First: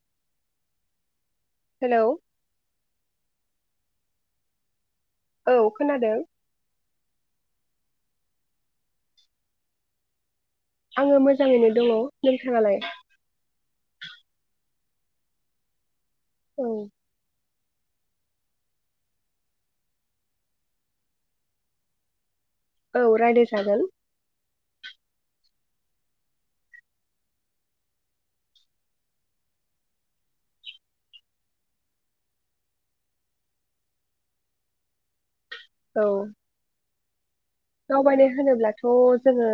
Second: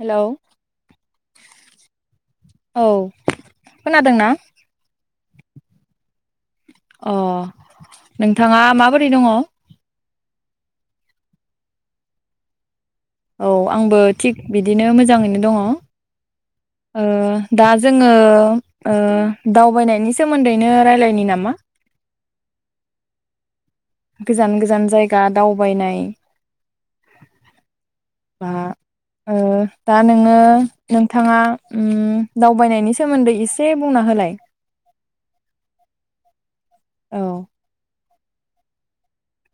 Hello. Hello औ। खोनादोंना? औ खोनादों। अ नोंथाङा माबोरै दङ। आङो मोजाङैनो दङ नोंथाङालाय? औ आंबो थिग बिदिनो मोजाङैनो दङ। औ। दा जोङो ओ दावबायनायनि सोमोन्दैनो रायलायनि नामा? औ रायलाय जागोन। गोजान गोजान जायगा दावबायनाय बा ओ नोङो नोंथाङा उम दावबायनायनि सोमोन्दै एसे बुंना होलाय? औ। औ। दावबायनाय होनोब्लाथ' जोङो।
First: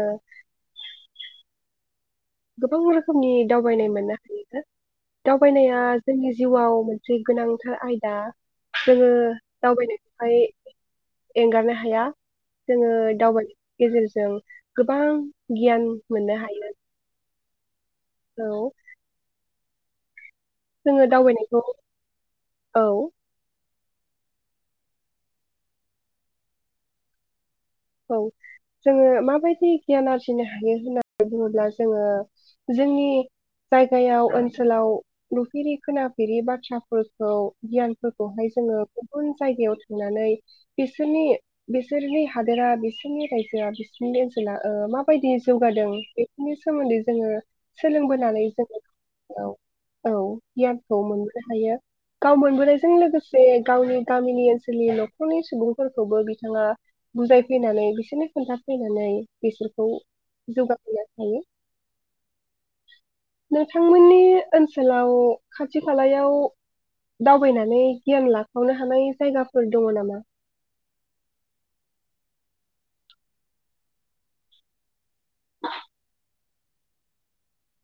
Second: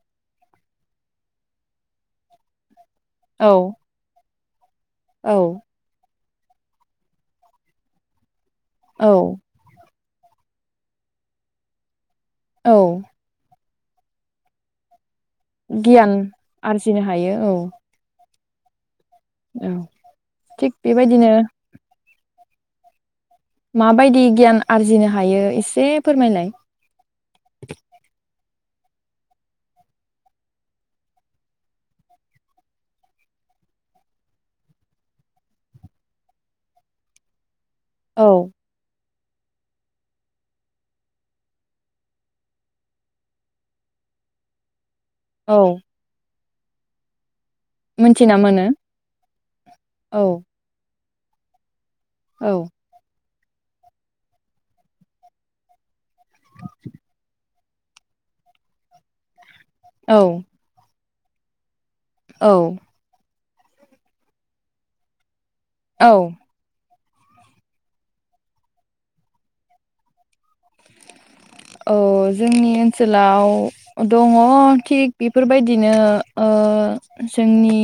गोबां रोख खोमनि औ दावबायनाय मोननो हायो। औ दावबायनाया। जोंनि जिउआव मोनसे गोनांथार आयदा। जोङो औ दावबायनो हाय एंगारनो हाया। औ जोङो दावबाय गेजेरजों गोबां गियान मोननो हायो आरजिनो हायो औ। [unintelligible] औ औ थिग जोङो बेबायदिनो दावबायनायखौ औ माबायदि गियान आरजिनो हायो एसे फोरमायलाय? औ जोङो माबायदि गियान आरजिनो हायो होननानै बुङोब्ला जोङो जोंनि जायगायाव ओनसोलाव नुफेरि खोनाफेरि बाथ्राफोरखौ औ गियानफोरखौहाय जोङो गुबुन जायगायाव थांनानै बिसोरनि बिसोरनि हादोरा बिसोरनि रायजोआ बिसोरनि ओनसोला ओ मा बायदि औ जौगादों बे नि सोमोन्दै जोङो मोनथिना सोलोंबोनानै मोनो जोङो औ औ गियान खौ मोननो हायो। गाव औ मोनबोनायजों लोगोसे से गावनि गामिनि ओनसोलनि न'खरनि सुबुंफोरखौबो बिथाङा बुजायफैनानै बिसोरनो खोन्थाफैनानै बिसोरखौ औ जौगाहैया हायो। औ नोंथांमोननि ओनसोलाव। खाथि औ खालायाव। दावबायनानै गियान लाखावनो हानाय जायगाफोर दङ नामा। औ जोंनि ओनसोलाव दङ थिग। बेफोरबायदिनो। ओ जोंनि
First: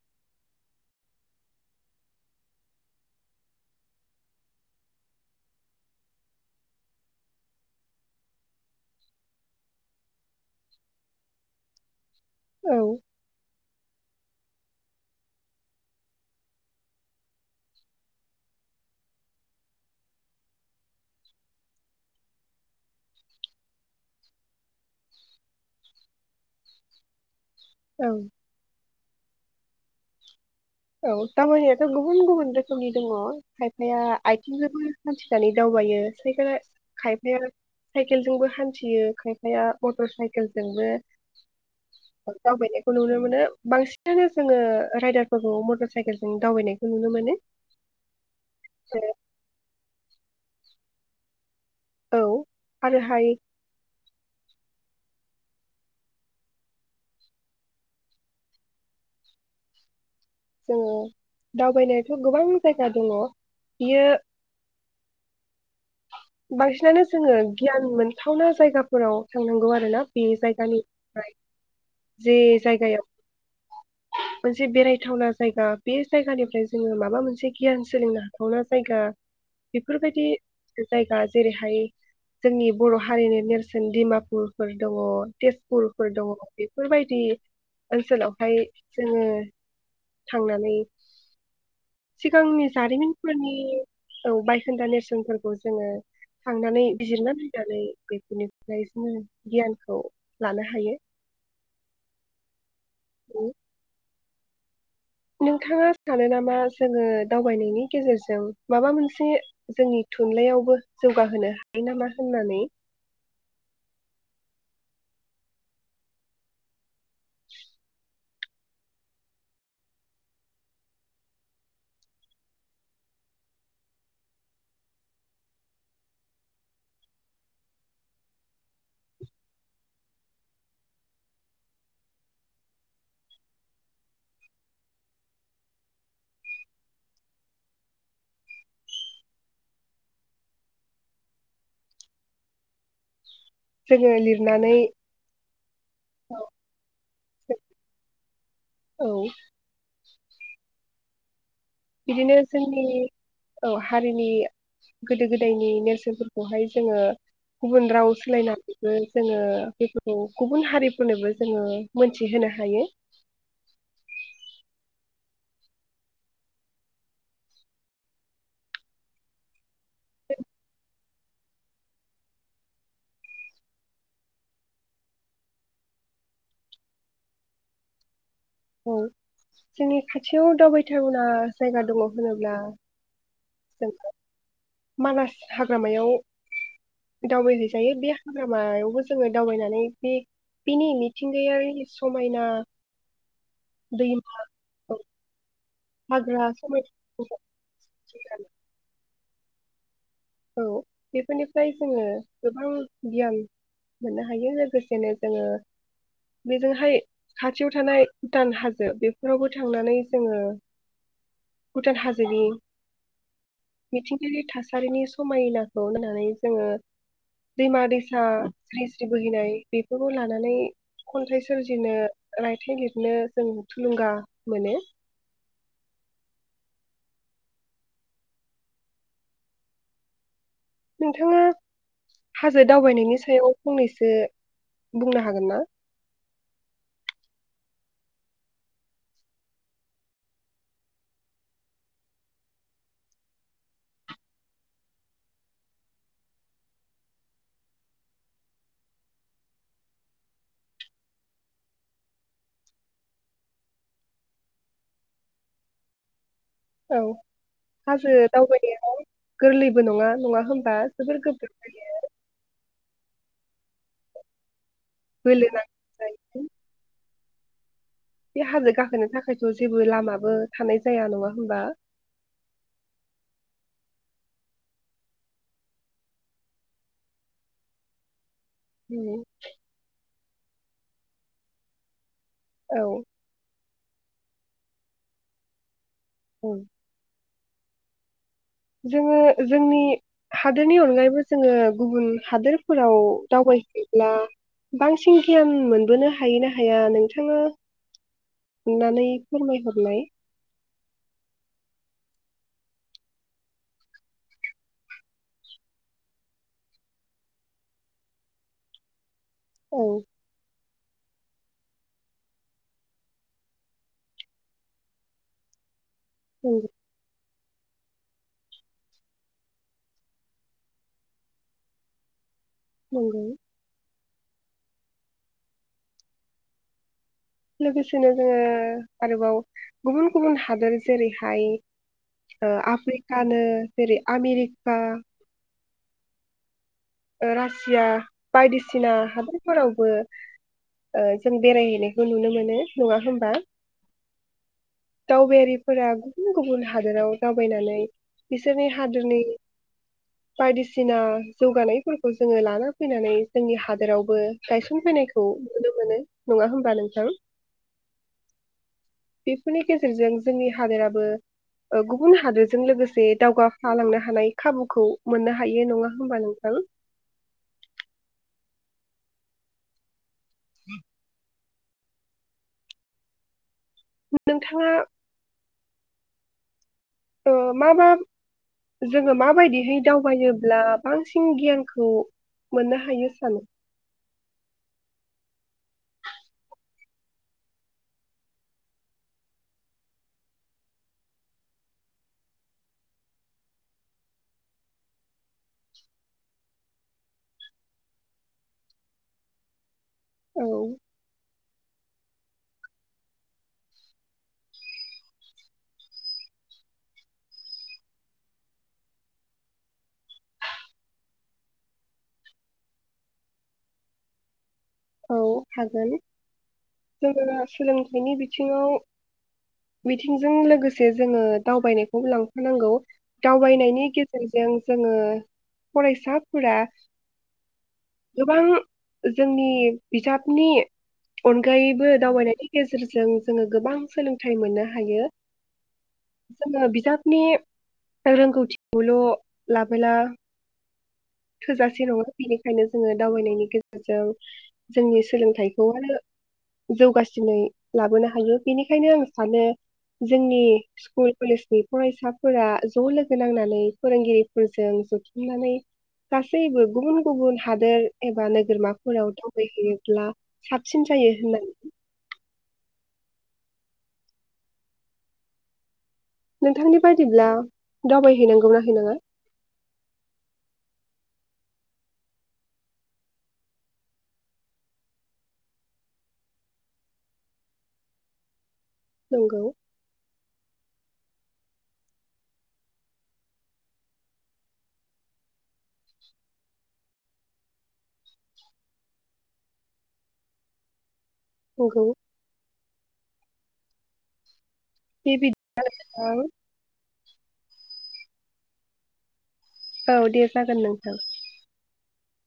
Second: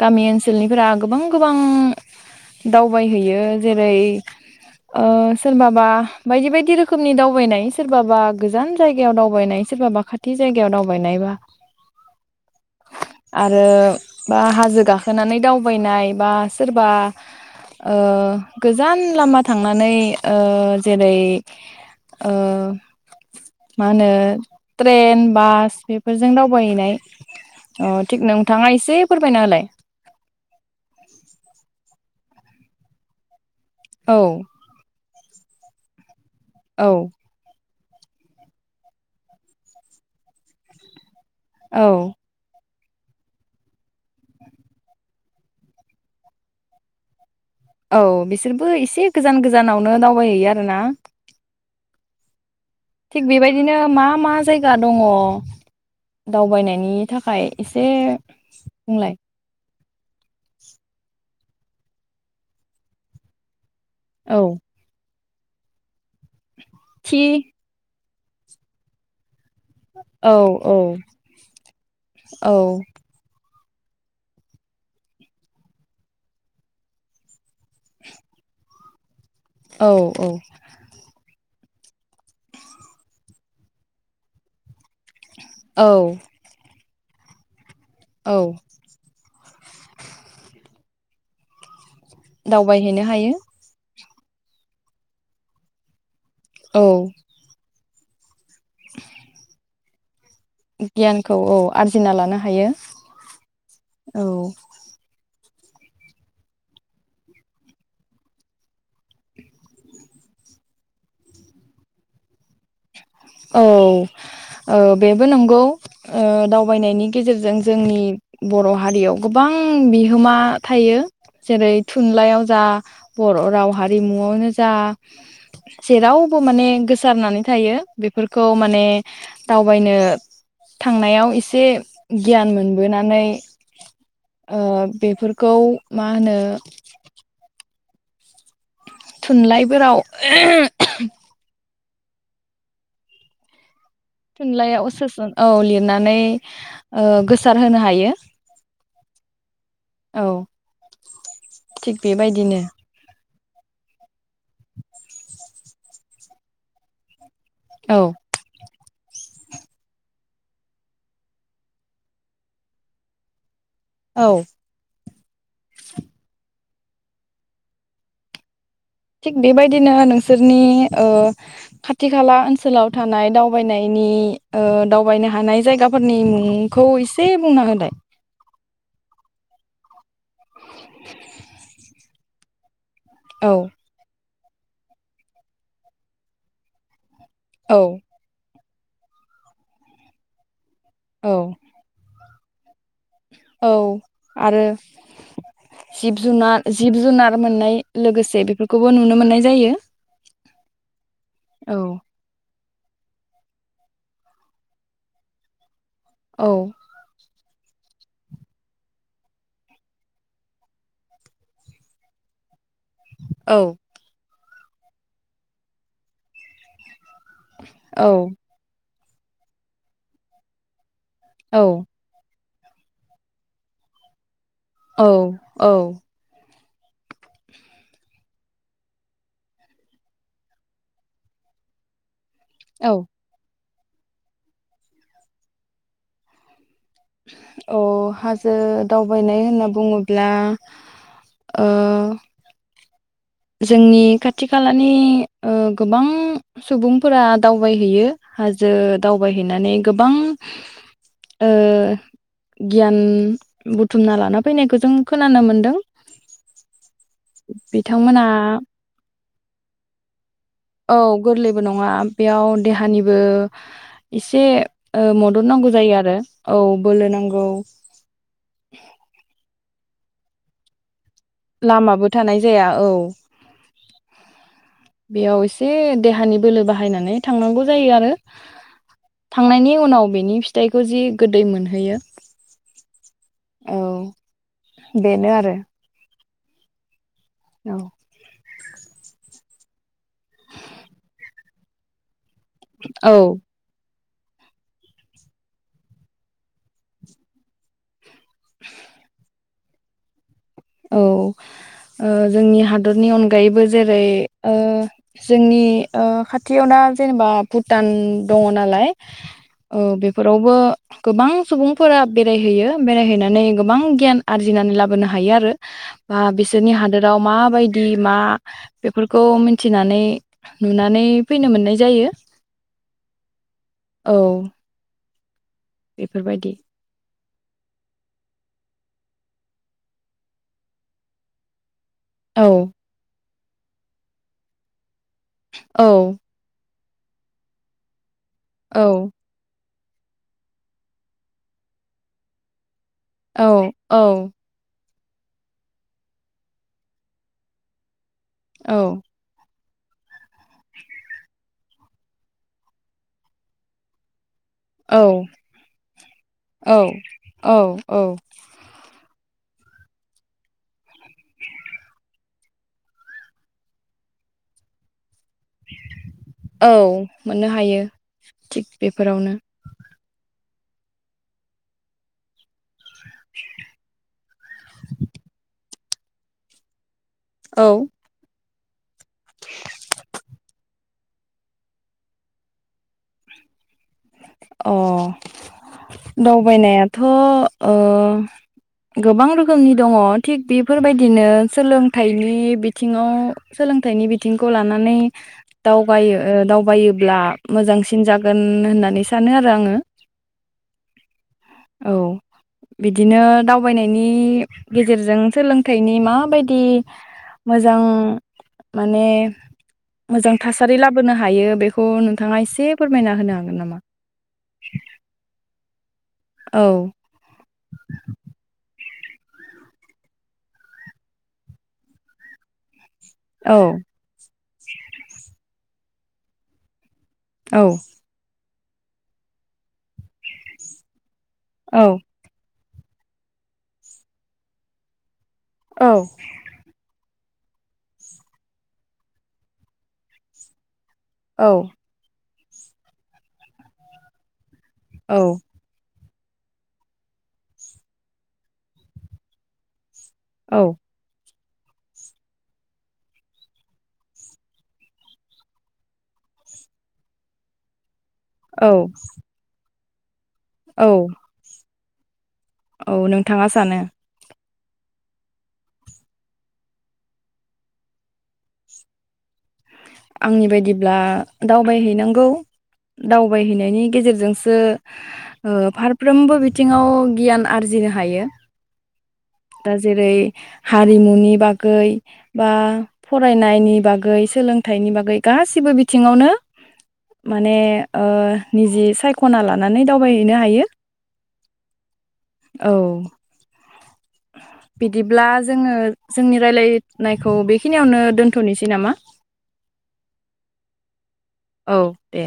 गामि ओनसोलनिफोरा गोबां गोबां दावबायहैयो जेरै ओ सोरबाबा बायदि बायदि रोखोमनि दावबायनाय। सोरबाबा गोजान जायगायाव दावबायनाय सोरबाबा खाथि जायगायाव दावबायनायबा। औ। आरो बा हाजो गाखोनानै दावबायनाय बा सोरबा ओ गोजान लामा थांनानै ओ जेरै ओ। मा होनो ट्रेन बास बेफोरजों दावबायहैनाय। अ औ थिग नोंथाङा एसे। फोरबायना होलाय। औ दावबायनायाथ' गो गुबुन गुबुन रोखोमनि दङ। खायफाया औ आइथिं जबो। खाथि खालि दावबायो। ख औ खायफाया। साइकेलजोंबो हान्थियो खायफाया मटर साइकेलजोंबो। औ [unintelligible] खौ नुनो मोनो बांसिनानो जोङो रायदार। फोर मटर साइकेलजों दावबायनायखौ नुनो मोनो। औ बिसोरबो एसे गोजान गोजानावनो दाउ। [unintelligible] आरो ना। औ। आरोहाय थिग बेबायदिनो मा। मा जायगा दङ दावबायनायनि थाखाय एसे बुंलाय। जोङो दावबायनायाथ' गोबां जायगा दङ। यो। औ बांसिनानो थि जोङो गियान मोन। थावना जायगाफोराव। थांनांगौ आरो ना बे औ औ जायगानिफ्राय जे औ जायगायाव। मोनसे बेरायथावना जायगा बे जायगानिफ्राय जोङो माबा मोनसे गियान सोलोंनो हाथावना जायगा। औ बेफोरबायदि -औ-। जायगा जेरैहाय जोंनि बर' हारिनि नेरसोन दिमापुफोर दङ'। औ तेजपुरफोर दङ अफि। फोरबायदि। औ ओनसोलावहाय जोङो। थांनानै सिगांनि दावबायहैनो हायो जारिमिनफोरनि औ बायखोन्दा नेरसोनफोरखौ जोङो थांनानै औ बिजिरना नायनानै बेदिनो दा इदिनो गियान औ गियानखौ औ आर्जिना लानो हायो। उम औ नोंथाङा सानो नामा जोङो दावबायनायनि गेजेरजों माबा मोनसे जोंनि थुनलाइयावबो जौगाहोनो हायो नामा होननानै? औ ओ बेबो नंगौ ओ दावबायनायनि गेजेरजों जोंनि बर' हारियाव गोबां बिहोमा थायो जेरै थुनलाइयाव जा बर' राव हारिमुआवनो जा जेरावबो माने गोसारनानै थायो। बेफोरखौ माने दावबायनो थांनायाव एसे गियान मोनबोनानै ओ बेफोरखौ मा होनो थुनलाइफोराव जोङो लिरनानै थुनलाइयाव सोसन औ लिरनानै ओ गोसार होनो हायो। औ औ थिग बिदिनो बेबायदिनो जोंनि औ हारिनि गोदो गोदायनि नेरसोफोरखौहाय जोङो। गुबुन औ राव सोलायनानैबो जोङो बेफोरखौ गुबुन हारिफोरनोबो जोङो मोनथिहोनो हायो। औ थिग बेबायदिनो नोंसोरनि ओ खाथि खाला ओनसोलाव थानाय दावबायनायनि ओ दावबायनो हानाय जायगाफोरनि मुंखौ एसे बुंना होलाय। औ जोंनि खाथियाव दावबाय थावना जायगा दङ। बुङोब्ला औ दङ मानास हाग्रामायाव औ दावबायहैजायो बे हाग्रामायाव बो जोङो दावबायनानै बे बिनि औ मिथिंगायारि स मायना [inaudible] औ आरो जिब हाग्रा जुनार जिब समायना जुनार मोननाय लोगोसे बेफोरखौबो नुनो मोननाय जायो औ बेफोरनिफ्राय औ जोङो गोबां गियान मोननो हायो लोगोसेनो जोङो औ बेजोंहाय खा थियाव थानाय भुटान हाजो बेफोरावबो थांनानै जोङो भुटान हाजोनि औ गानि थासारिनि समायनाखौ होनानै जोङो दैमा औ दैसा बोहैनाय बेफोरखौ लानानै खन्थाइ औ सोरजिनो रायथाइ लिरनो जों थुलुंगा मोनो औ औ नोंथाङा हाजो औ दावबायनायनि सायाव फंनैसो बुंनो हागोनना? अ' हाजो दावबायनाय होनना बुङोब्ला ओ जोंनि खाथि खालानि ओ गोबां सुबुंफोरा दावबायहैयो हाजो दावबायहैनानै गोबां ओ गियान बुथुमना लाना फैनायखौ जों खोनानो मोनदों। औ बिद हाजो दावबायनायाव गोरलैबो नङा नङा होमबा औ जोबोर गोरलैबो गोब्राब नङा जायो बेयाव देहानिबो एसे ओ मदद नांगौ जायो आरो औ बोलो नां गौ बे हाजो गाखोनो थाखायथ' जेब बो लामाबो थानाय जाया नङा होमबा लामाबो थानाय जाया औ। बेयाव एसे देहानि बोलो बाहायनानै थांनांगौ जायो आरो। उम, थांनायनि उनाव बेनि फिथ थाइखौ जि गोदै मोनहोयो। औ औ बेनो आरो। उम औ जोङो जोंनि हादोरनि अनगायैबो जोङो गुबुन हादोरफोराव औ दावबाय है ब्ला बांसिन गियान मोनबोनो हायोना हाया नोंथांङा अननानै फोरमाय हरलाय? औ ओ जोंनि हादरनि अनगायैबो जेरै ओ जोंनि ओ खाथियावना जेनेबा भुटान दंङ नालाय औ बेफोरावबो गोबां सुबुंफोरा बेरायहैयो बेरायहैनानै गोबां गियान आरजिनानै लाबोनो हायो आरो। बा नंगौ बिसोरनि हादोराव मा बाय दिमा बेफोरखौ मिनथिनानै नुनानै फैनो मोननाय जायो। नंगौ। औ बेफोर बायदि लोगोसेनो जोङो आरोबाव गुबुन गुबुन हादोर जेरै हाय औ ओ आफ्रिक कानो जेरै आमेरिका औ ओ रासिया औ बायदिसिना हादरफोराव बो ओ जों बेराय हैनायखौ नुनो मोनो नङा होमबा औ औ दावबायारिफोरा गुबुन गुबुन हादोराव दावबायनानै बिसोरनि औ हादोरनि बायदिसिना जौगानाय फोरखौ जोङो लाना फैनानै जोंनि हादोरावबो गायसन फैनायखौ नुनो मोनो नंङा औ होमबा नोंथां? औ बेफोरनि गेजेरजों जोंनि हादोराबो ओ गुबुन हादोरजों लोगोसे दावगाफालांनो हानाय खाबुखौ मोननो हायो नंङा होमबा नोंथां? औ मोननो हायो थिग बेफोरावनो [inaudible] [inaudible] नोंथांङा ओ औ मा मा? जोङो माबायदिहै दावबायोब्ला बांसिन गियानखौ मोननो हायो सानो अ दावबायनायाथ' ओ गोबां रोखोमनि दंङ थिग बेफोरबायदिनो सोलोंथाइनि बिथिंङाव सोलोंथाइनि बिथिंखौ लानानै दावाबायो ओ दावबायोब्ला मोजांसिन जागोन होननानै सा सानो आरो आंङो औ औ बिदिनो दावबायनायनि गेजेरजों सोलोंथाइनि माबायदि मोजां माने मोजां थासारि लाबोनो हायो बेखौ नोंथांङा एसे फोरमायना होनो हागोन नामा? औ हागोन औ जोंङो सोलोंथाइनि बिथिंङाव मिथिंजों लोगोसे जोंङो दावबायनायखौ लांफानांगौ औ दावबायनायनि गेजेरजों जोंङो फरायसाफोरा औ गोबां जोंनि बिजाबनि अनगायैबो औ दावबायनानै गेजेरजों जोङो गोबां सोलोंथाइ मोननो हायो औ जोंङो बिजा नि रोंगौथिखौल' लाबोला औ थोजासे नङा बेनिखायनो जोङो दावबायनायनि गेजेरजों जोंनि औ सोलोंथाइखौ आरो जौगासिनै लाबोनो हायो बेनिखायनो आं सानो जोंनि औ स्कुल कलेज बे फरायसाफोरा ज' लोगो नांनानै फोरोंगिरिफोरजों जथुमनानै गासैबो गुबुन गुबुन हादोर एबा औ नोगोरमाफोराव दावबायहैयो। ला औ साबसिन जायो होननान औ नोंथाङा सानो? नोंथांनि बायदिब्ला दावबायहैनांगौना हैनाङा? आंनि बायदिब्ला दावबायहैनांगौ दावबायहैनायनि गेजेरजोंसो ओ फारफ्रोमबो बिथिङाव गियान आरजिनो हायो। नंगौ दा जेरै हारिमुनि बागै बा फरायनायनि बागै सोलोंथाइनि बागै गासिब्बो बिथिङावनो माने ओ निजि सायख'ना लानानै दावबायहैनो हायो। नोंगौ। औ बे बिदिब्ला जोङो बिदिबा जोंनि रायलाय नायखौ बेखिनियावनो दोनथ'निसै नामा? औ दे जागोन नोंथां। औ दे